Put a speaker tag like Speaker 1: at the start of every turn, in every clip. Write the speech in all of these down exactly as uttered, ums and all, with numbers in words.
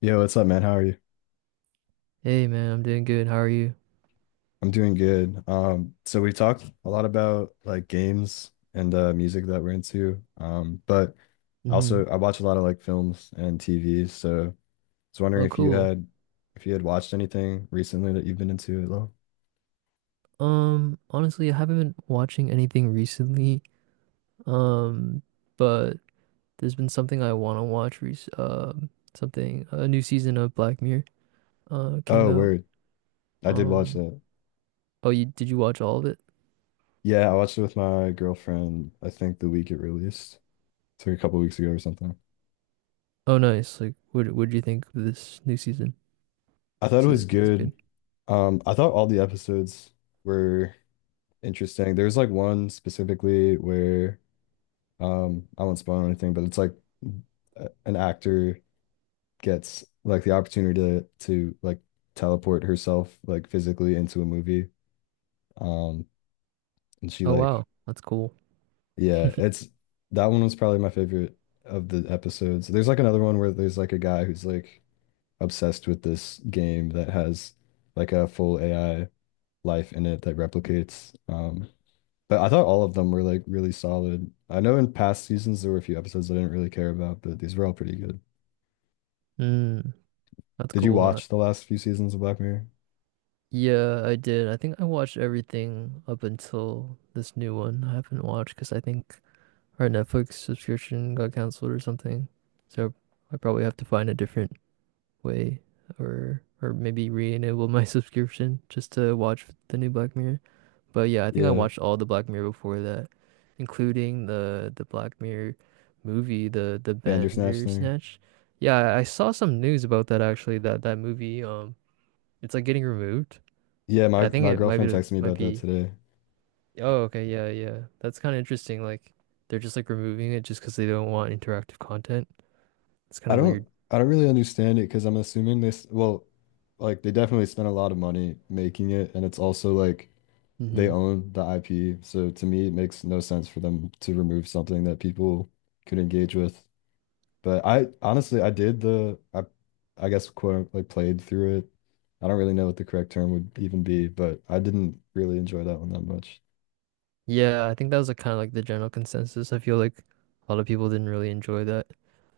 Speaker 1: Yo, what's up, man? How are you?
Speaker 2: Hey man, I'm doing good. How are you?
Speaker 1: I'm doing good. Um, so we talked a lot about like games and uh music that we're into. Um, but
Speaker 2: Hmm.
Speaker 1: also I watch a lot of like films and T V, so I was wondering
Speaker 2: Oh,
Speaker 1: if you
Speaker 2: cool.
Speaker 1: had if you had watched anything recently that you've been into at all.
Speaker 2: Um, honestly, I haven't been watching anything recently. Um, but there's been something I want to watch rec um something, a new season of Black Mirror uh came
Speaker 1: Oh,
Speaker 2: out.
Speaker 1: word. I did watch
Speaker 2: Um,
Speaker 1: that.
Speaker 2: oh, you did you watch all of it?
Speaker 1: Yeah, I watched it with my girlfriend, I think the week it released. It's like a couple weeks ago or something.
Speaker 2: Oh, nice. Like, what what do you think of this new season?
Speaker 1: I thought it
Speaker 2: Is
Speaker 1: was
Speaker 2: it is it good?
Speaker 1: good. Um, I thought all the episodes were interesting. There's like one specifically where Um, I won't spoil anything, but it's like a- an actor gets like the opportunity to to like teleport herself like physically into a movie. Um, and she
Speaker 2: Oh, wow.
Speaker 1: like
Speaker 2: That's cool.
Speaker 1: yeah, it's that one was probably my favorite of the episodes. There's like another one where there's like a guy who's like obsessed with this game that has like a full A I life in it that replicates. Um, but I thought all of them were like really solid. I know in past seasons there were a few episodes I didn't really care about, but these were all pretty good.
Speaker 2: Mm, that's
Speaker 1: Did you
Speaker 2: cool. Uh,
Speaker 1: watch the last few seasons of Black Mirror?
Speaker 2: yeah, I did. I think I watched everything up until this new one. I haven't watched because I think our Netflix subscription got canceled or something. So I probably have to find a different way, or or maybe re-enable my subscription just to watch the new Black Mirror. But yeah, I think I
Speaker 1: Yeah,
Speaker 2: watched all the Black Mirror before that, including the the Black Mirror movie, the the
Speaker 1: Bandersnatch thing.
Speaker 2: Bandersnatch. Yeah, I saw some news about that actually, that that movie um it's like getting removed.
Speaker 1: Yeah, my
Speaker 2: I think
Speaker 1: my
Speaker 2: it might
Speaker 1: girlfriend
Speaker 2: be
Speaker 1: texted me
Speaker 2: might
Speaker 1: about that
Speaker 2: be
Speaker 1: today.
Speaker 2: Oh, okay, yeah, yeah. That's kind of interesting. Like, they're just like removing it just because they don't want interactive content. It's kind
Speaker 1: I
Speaker 2: of weird.
Speaker 1: don't I don't really understand it because I'm assuming this, well, like they definitely spent a lot of money making it, and it's also like they
Speaker 2: Hmm.
Speaker 1: own the I P. So to me, it makes no sense for them to remove something that people could engage with. But I honestly, I did the I I guess quote unquote, like played through it. I don't really know what the correct term would even be, but I didn't really enjoy that one that much.
Speaker 2: Yeah, I think that was like kind of like the general consensus. I feel like a lot of people didn't really enjoy that.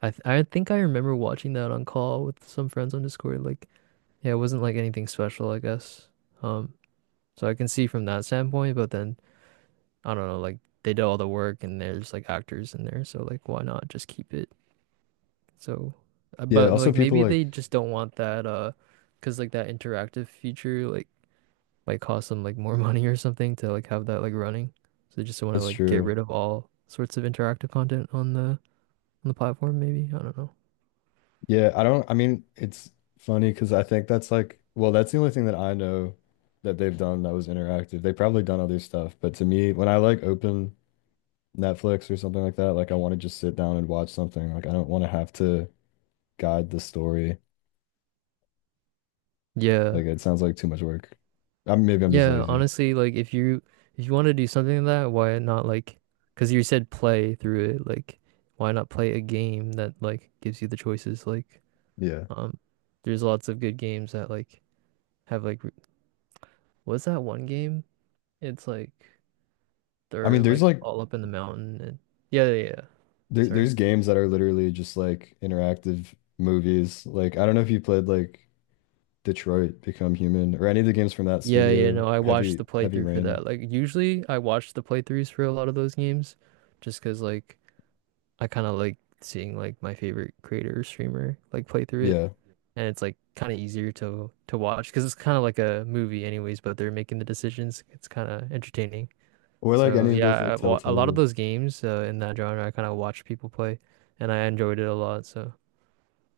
Speaker 2: I th I think I remember watching that on call with some friends on Discord. Like, yeah, it wasn't like anything special, I guess. Um, so I can see from that standpoint, but then I don't know, like they did all the work and there's like actors in there, so like why not just keep it. So, uh,
Speaker 1: Yeah,
Speaker 2: but
Speaker 1: also
Speaker 2: like
Speaker 1: people
Speaker 2: maybe
Speaker 1: like
Speaker 2: they just don't want that uh, cause like that interactive feature like might cost them like more money or something to like have that like running. So they just want to
Speaker 1: that's
Speaker 2: like get
Speaker 1: true.
Speaker 2: rid of all sorts of interactive content on the on the platform maybe. I don't know.
Speaker 1: Yeah, I don't I mean it's funny because I think that's like well, that's the only thing that I know that they've done that was interactive. They've probably done other stuff, but to me, when I like open Netflix or something like that, like I want to just sit down and watch something. Like I don't want to have to guide the story.
Speaker 2: Yeah.
Speaker 1: Like it sounds like too much work. I mean, maybe I'm just
Speaker 2: Yeah,
Speaker 1: lazy.
Speaker 2: honestly, like if you, if you want to do something like that, why not like, cause you said play through it, like why not play a game that like gives you the choices like,
Speaker 1: Yeah.
Speaker 2: um there's lots of good games that like have like r- what's that one game? It's like
Speaker 1: I mean,
Speaker 2: they're
Speaker 1: there's
Speaker 2: like
Speaker 1: like
Speaker 2: all up in the mountain, and yeah, yeah, yeah.
Speaker 1: there,
Speaker 2: Sorry.
Speaker 1: there's games that are literally just like interactive movies. Like I don't know if you played like Detroit Become Human or any of the games from that
Speaker 2: Yeah, yeah,
Speaker 1: studio,
Speaker 2: no, I watched
Speaker 1: Heavy
Speaker 2: the
Speaker 1: Heavy
Speaker 2: playthrough for
Speaker 1: Rain.
Speaker 2: that. Like usually I watch the playthroughs for a lot of those games, just 'cause like I kind of like seeing like my favorite creator or streamer like play through it,
Speaker 1: Yeah.
Speaker 2: and it's like kind of easier to to watch because it's kind of like a movie anyways, but they're making the decisions. It's kind of entertaining.
Speaker 1: Or like
Speaker 2: So
Speaker 1: any of those like
Speaker 2: yeah, I wa- a lot of
Speaker 1: Telltale.
Speaker 2: those games uh, in that genre I kind of watch people play and I enjoyed it a lot, so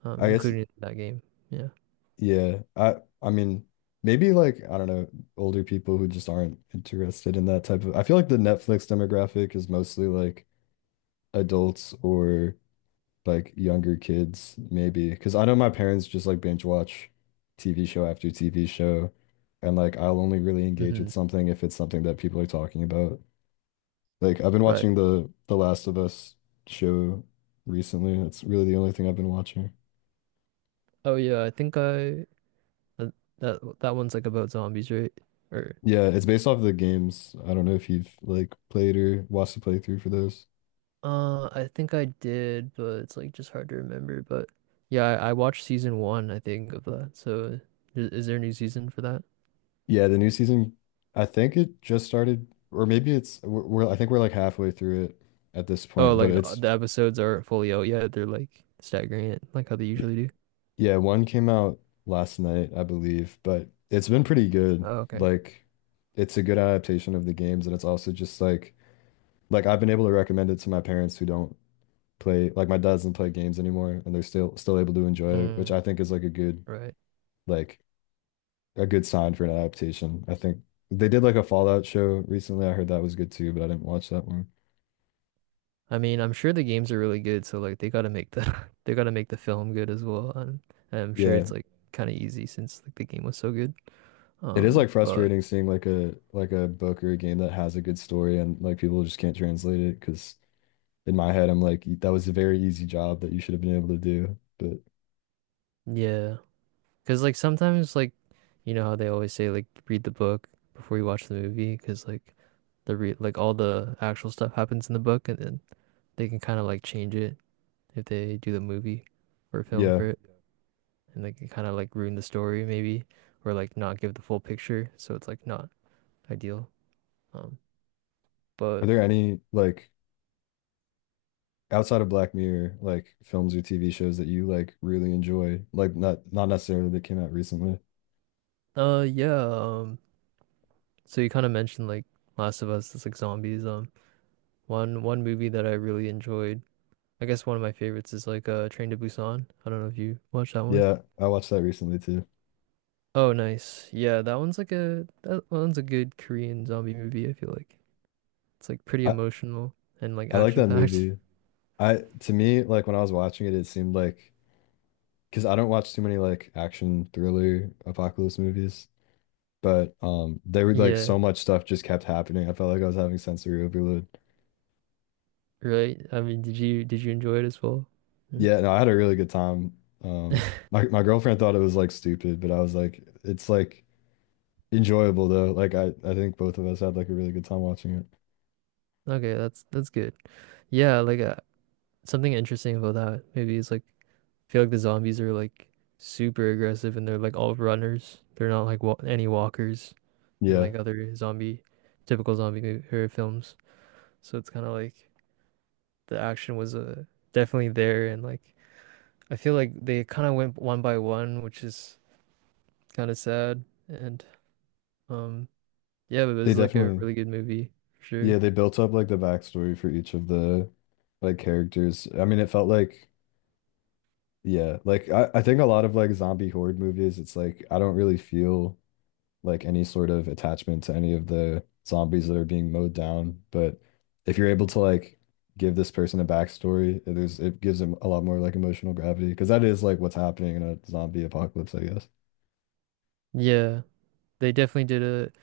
Speaker 2: um
Speaker 1: I guess
Speaker 2: including that game. Yeah.
Speaker 1: yeah. I I mean maybe like I don't know, older people who just aren't interested in that type of I feel like the Netflix demographic is mostly like adults or like younger kids maybe because I know my parents just like binge watch T V show after T V show and like I'll only really engage with
Speaker 2: Hmm.
Speaker 1: something if it's something that people are talking about. Like I've been
Speaker 2: Right.
Speaker 1: watching the The Last of Us show recently. That's really the only thing I've been watching.
Speaker 2: Oh yeah, I think I uh, that that one's like about zombies, right? Or
Speaker 1: Yeah, it's based off of the games. I don't know if you've like played or watched the playthrough for those.
Speaker 2: uh, I think I did, but it's like just hard to remember. But yeah, I, I watched season one, I think, of that. So is, is there a new season for that?
Speaker 1: Yeah, the new season, I think it just started, or maybe it's we're, we're I think we're like halfway through it at this
Speaker 2: Oh,
Speaker 1: point, but
Speaker 2: like the
Speaker 1: it's
Speaker 2: the episodes aren't fully out yet. They're like staggering it, like how they
Speaker 1: y-
Speaker 2: usually do.
Speaker 1: yeah, one came out last night, I believe, but it's been pretty good.
Speaker 2: Oh, okay.
Speaker 1: Like it's a good adaptation of the games, and it's also just like like I've been able to recommend it to my parents who don't play like my dad doesn't play games anymore and they're still still able to enjoy it, which
Speaker 2: Mm,
Speaker 1: I think is like a good
Speaker 2: right.
Speaker 1: like a good sign for an adaptation. I think they did like a Fallout show recently. I heard that was good too, but I didn't watch that one.
Speaker 2: I mean, I'm sure the games are really good, so like they gotta make the they gotta make the film good as well. And I'm sure
Speaker 1: Yeah.
Speaker 2: it's like kind of easy since like the game was so good.
Speaker 1: It is
Speaker 2: Um,
Speaker 1: like
Speaker 2: but
Speaker 1: frustrating seeing like a like a book or a game that has a good story and like people just can't translate it because in my head I'm like that was a very easy job that you should have been able to do. But
Speaker 2: Yeah. Because, like, sometimes, like, you know how they always say, like, read the book before you watch the movie? Because, like, the re like, all the actual stuff happens in the book, and then they can kind of, like, change it if they do the movie or film
Speaker 1: yeah.
Speaker 2: for it. And they can kind of, like, ruin the story, maybe, or, like, not give the full picture. So it's, like, not ideal. Um,
Speaker 1: Are
Speaker 2: but,
Speaker 1: there any like outside of Black Mirror, like films or T V shows that you like really enjoy, like not not necessarily that came out recently.
Speaker 2: uh, yeah. Um, so you kind of mentioned, like, Last of Us, it's like zombies. Um, one one movie that I really enjoyed. I guess one of my favorites is like uh Train to Busan. I don't know if you watched that one.
Speaker 1: Yeah, I watched that recently too.
Speaker 2: Oh, nice. Yeah, that one's like a that one's a good Korean zombie movie, I feel like. It's like pretty
Speaker 1: I
Speaker 2: emotional and like
Speaker 1: I like
Speaker 2: action
Speaker 1: that
Speaker 2: packed.
Speaker 1: movie. I To me, like when I was watching it, it seemed like because I don't watch too many like action thriller apocalypse movies, but um, they were like
Speaker 2: Yeah,
Speaker 1: so much stuff just kept happening. I felt like I was having sensory overload.
Speaker 2: right. I mean, did you did you enjoy it as well? Hmm?
Speaker 1: Yeah, no, I had a really good time. Um, my my girlfriend thought it was like stupid, but I was like, it's like enjoyable though. Like I, I think both of us had like a really good time watching it.
Speaker 2: Okay, that's that's good. Yeah, like uh, something interesting about that maybe is like I feel like the zombies are like super aggressive and they're like all runners. They're not like wa any walkers in
Speaker 1: Yeah,
Speaker 2: like other zombie typical zombie mo- or films. So it's kind of like the action was uh, definitely there, and like I feel like they kind of went one by one, which is kind of sad. And um, yeah, but it
Speaker 1: they
Speaker 2: was like a
Speaker 1: definitely,
Speaker 2: really good movie for sure.
Speaker 1: yeah, they built up like the backstory for each of the like characters. I mean, it felt like, yeah, like I, I think a lot of like zombie horde movies, it's like I don't really feel like any sort of attachment to any of the zombies that are being mowed down. But if you're able to like give this person a backstory, it is it gives them a lot more like emotional gravity because that is like what's happening in a zombie apocalypse, I guess.
Speaker 2: Yeah, they definitely did it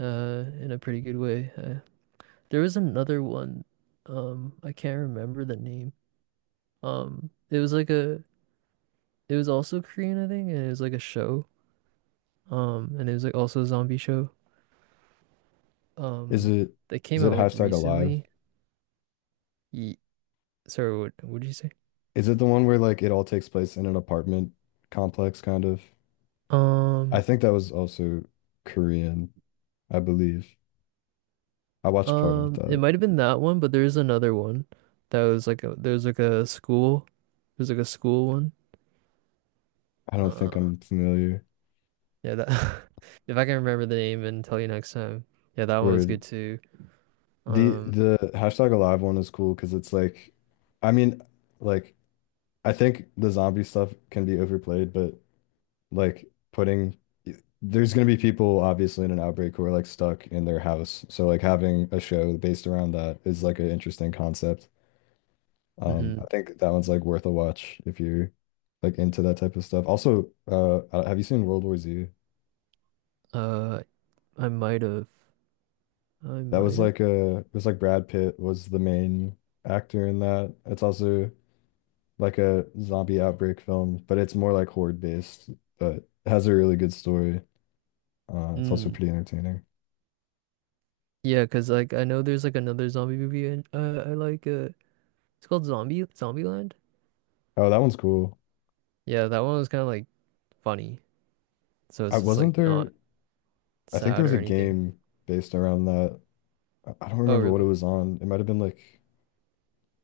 Speaker 2: uh in a pretty good way. Uh, there was another one, um, I can't remember the name. Um, it was like a, it was also Korean, I think, and it was like a show. Um, and it was like also a zombie show.
Speaker 1: Is
Speaker 2: Um,
Speaker 1: it
Speaker 2: that
Speaker 1: is
Speaker 2: came
Speaker 1: it
Speaker 2: out like
Speaker 1: hashtag alive?
Speaker 2: recently. Ye- Sorry, what what did you say?
Speaker 1: Is it the one where like it all takes place in an apartment complex kind of? I
Speaker 2: Um,
Speaker 1: think that was also Korean, I believe. I watched part of
Speaker 2: um, it
Speaker 1: that.
Speaker 2: might have been that one, but there's another one that was like a there's like a school, there's like a school one.
Speaker 1: I don't think
Speaker 2: Uh,
Speaker 1: I'm familiar.
Speaker 2: yeah, that if I can remember the name and tell you next time. Yeah, that one was
Speaker 1: Where
Speaker 2: good too.
Speaker 1: the
Speaker 2: Um,
Speaker 1: the hashtag alive one is cool because it's like I mean, like I think the zombie stuff can be overplayed, but like putting there's gonna be people obviously in an outbreak who are like stuck in their house. So like having a show based around that is like an interesting concept. Um, I
Speaker 2: mhm.
Speaker 1: think that one's like worth a watch if you're like into that type of stuff. Also, uh, uh, have you seen World War Z?
Speaker 2: Uh, I might have, I
Speaker 1: That was
Speaker 2: might have.
Speaker 1: like a it was like Brad Pitt was the main actor in that. It's also like a zombie outbreak film, but it's more like horde based, but it has a really good story. Uh, it's also
Speaker 2: Mm.
Speaker 1: pretty entertaining.
Speaker 2: Yeah, cause like I know there's like another zombie movie and uh, I like uh, it's called Zombie Zombieland.
Speaker 1: Oh, that one's cool.
Speaker 2: Yeah, that one was kind of like funny, so
Speaker 1: I
Speaker 2: it's just like
Speaker 1: wasn't
Speaker 2: not
Speaker 1: there. I think there
Speaker 2: sad
Speaker 1: was
Speaker 2: or
Speaker 1: a
Speaker 2: anything.
Speaker 1: game based around that. I I don't
Speaker 2: Oh,
Speaker 1: remember what it
Speaker 2: really?
Speaker 1: was on. It might have been like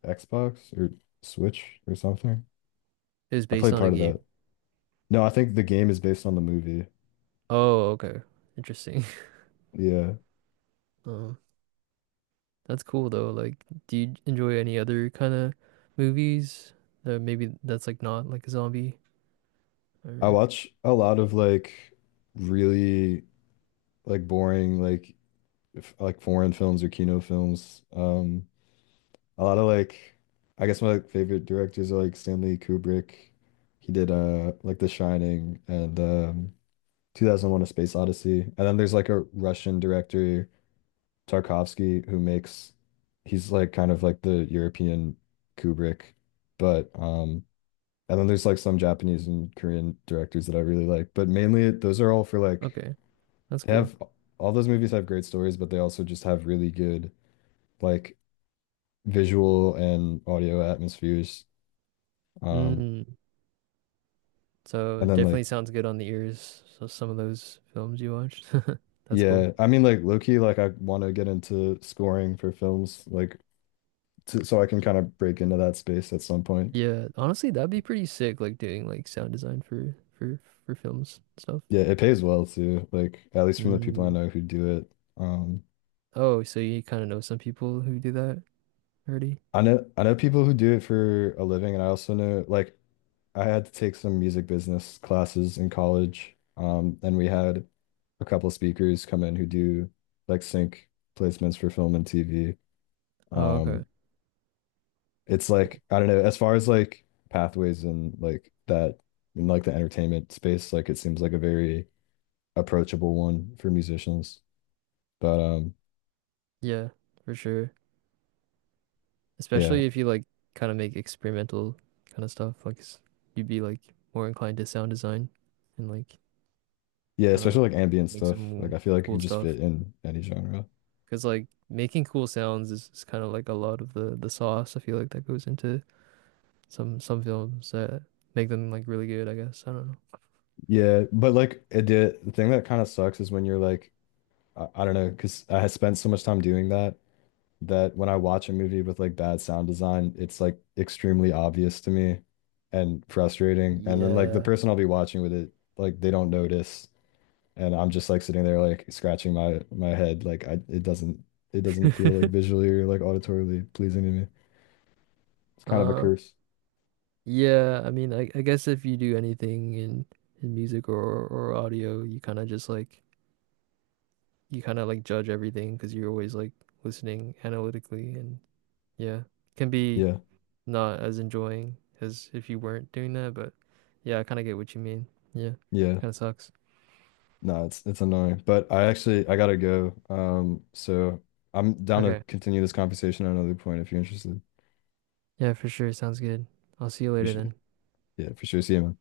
Speaker 1: Xbox or Switch or something.
Speaker 2: It was
Speaker 1: I
Speaker 2: based
Speaker 1: played
Speaker 2: on a
Speaker 1: part of
Speaker 2: game.
Speaker 1: that. No, I think the game is based on the movie.
Speaker 2: Oh, okay. Interesting.
Speaker 1: Yeah.
Speaker 2: Uh, that's cool though. Like, do you enjoy any other kind of movies that maybe that's like not like a zombie
Speaker 1: I
Speaker 2: or
Speaker 1: watch a lot of like really like boring like f like foreign films or Kino films. Um a lot of like I guess my like, favorite directors are like Stanley Kubrick. He did uh like The Shining and um two thousand one: A Space Odyssey. And then there's like a Russian director Tarkovsky who makes he's like kind of like the European Kubrick, but um and then there's like some Japanese and Korean directors that I really like, but mainly it, those are all for like
Speaker 2: okay, that's
Speaker 1: they
Speaker 2: cool.
Speaker 1: have all those movies have great stories, but they also just have really good like visual and audio atmospheres. Um,
Speaker 2: Mm, so
Speaker 1: and then like
Speaker 2: definitely sounds good on the ears. So some of those films you watched. That's cool.
Speaker 1: yeah, I mean like low-key like I want to get into scoring for films like to, so I can kind of break into that space at some point.
Speaker 2: Yeah, honestly, that'd be pretty sick like doing like sound design for for for films and stuff.
Speaker 1: Yeah, it pays well too, like at least from the people I
Speaker 2: Mm.
Speaker 1: know who do it. Um,
Speaker 2: Oh, so you kind of know some people who do that already?
Speaker 1: I know I know people who do it for a living, and I also know like I had to take some music business classes in college. Um, and we had a couple speakers come in who do like sync placements for film and T V.
Speaker 2: Oh, okay.
Speaker 1: Um, it's
Speaker 2: Cool.
Speaker 1: like I don't know, as far as like pathways and like that in like the entertainment space, like it seems like a very approachable one for musicians. But um
Speaker 2: Yeah, for sure.
Speaker 1: yeah.
Speaker 2: Especially if you like kind of make experimental kind of stuff, like s- you'd be like more inclined to sound design and like
Speaker 1: Yeah,
Speaker 2: I don't know,
Speaker 1: especially like ambient
Speaker 2: make
Speaker 1: stuff.
Speaker 2: some
Speaker 1: Like
Speaker 2: cool
Speaker 1: I feel like it could
Speaker 2: cool
Speaker 1: just
Speaker 2: stuff.
Speaker 1: fit in any genre.
Speaker 2: Because like making cool sounds is, is kind of like a lot of the the sauce. I feel like that goes into some some films that make them like really good. I guess I don't know.
Speaker 1: Yeah, but like it did the thing that kind of sucks is when you're like I, I don't know, because I spent so much time doing that that when I watch a movie with like bad sound design, it's like extremely obvious to me and frustrating. And then like the
Speaker 2: Yeah.
Speaker 1: person I'll be watching with it, like they don't notice, and I'm just like sitting there like scratching my my head, like I it doesn't it doesn't feel like visually or like auditorily pleasing to me. It's kind of a
Speaker 2: Uh,
Speaker 1: curse.
Speaker 2: yeah, I mean, I, I guess if you do anything in in music or or audio, you kind of just like you kind of like judge everything because you're always like listening analytically and yeah, can be
Speaker 1: Yeah,
Speaker 2: not as enjoying as if you weren't doing that, but yeah, I kind of get what you mean. Yeah,
Speaker 1: yeah.
Speaker 2: kind of sucks.
Speaker 1: No, it's it's annoying. But I actually I gotta go. Um, so I'm down to
Speaker 2: Okay.
Speaker 1: continue this conversation at another point if you're interested.
Speaker 2: Yeah, for sure. Sounds good. I'll see you
Speaker 1: You
Speaker 2: later
Speaker 1: should.
Speaker 2: then.
Speaker 1: Yeah, for sure. See you, man.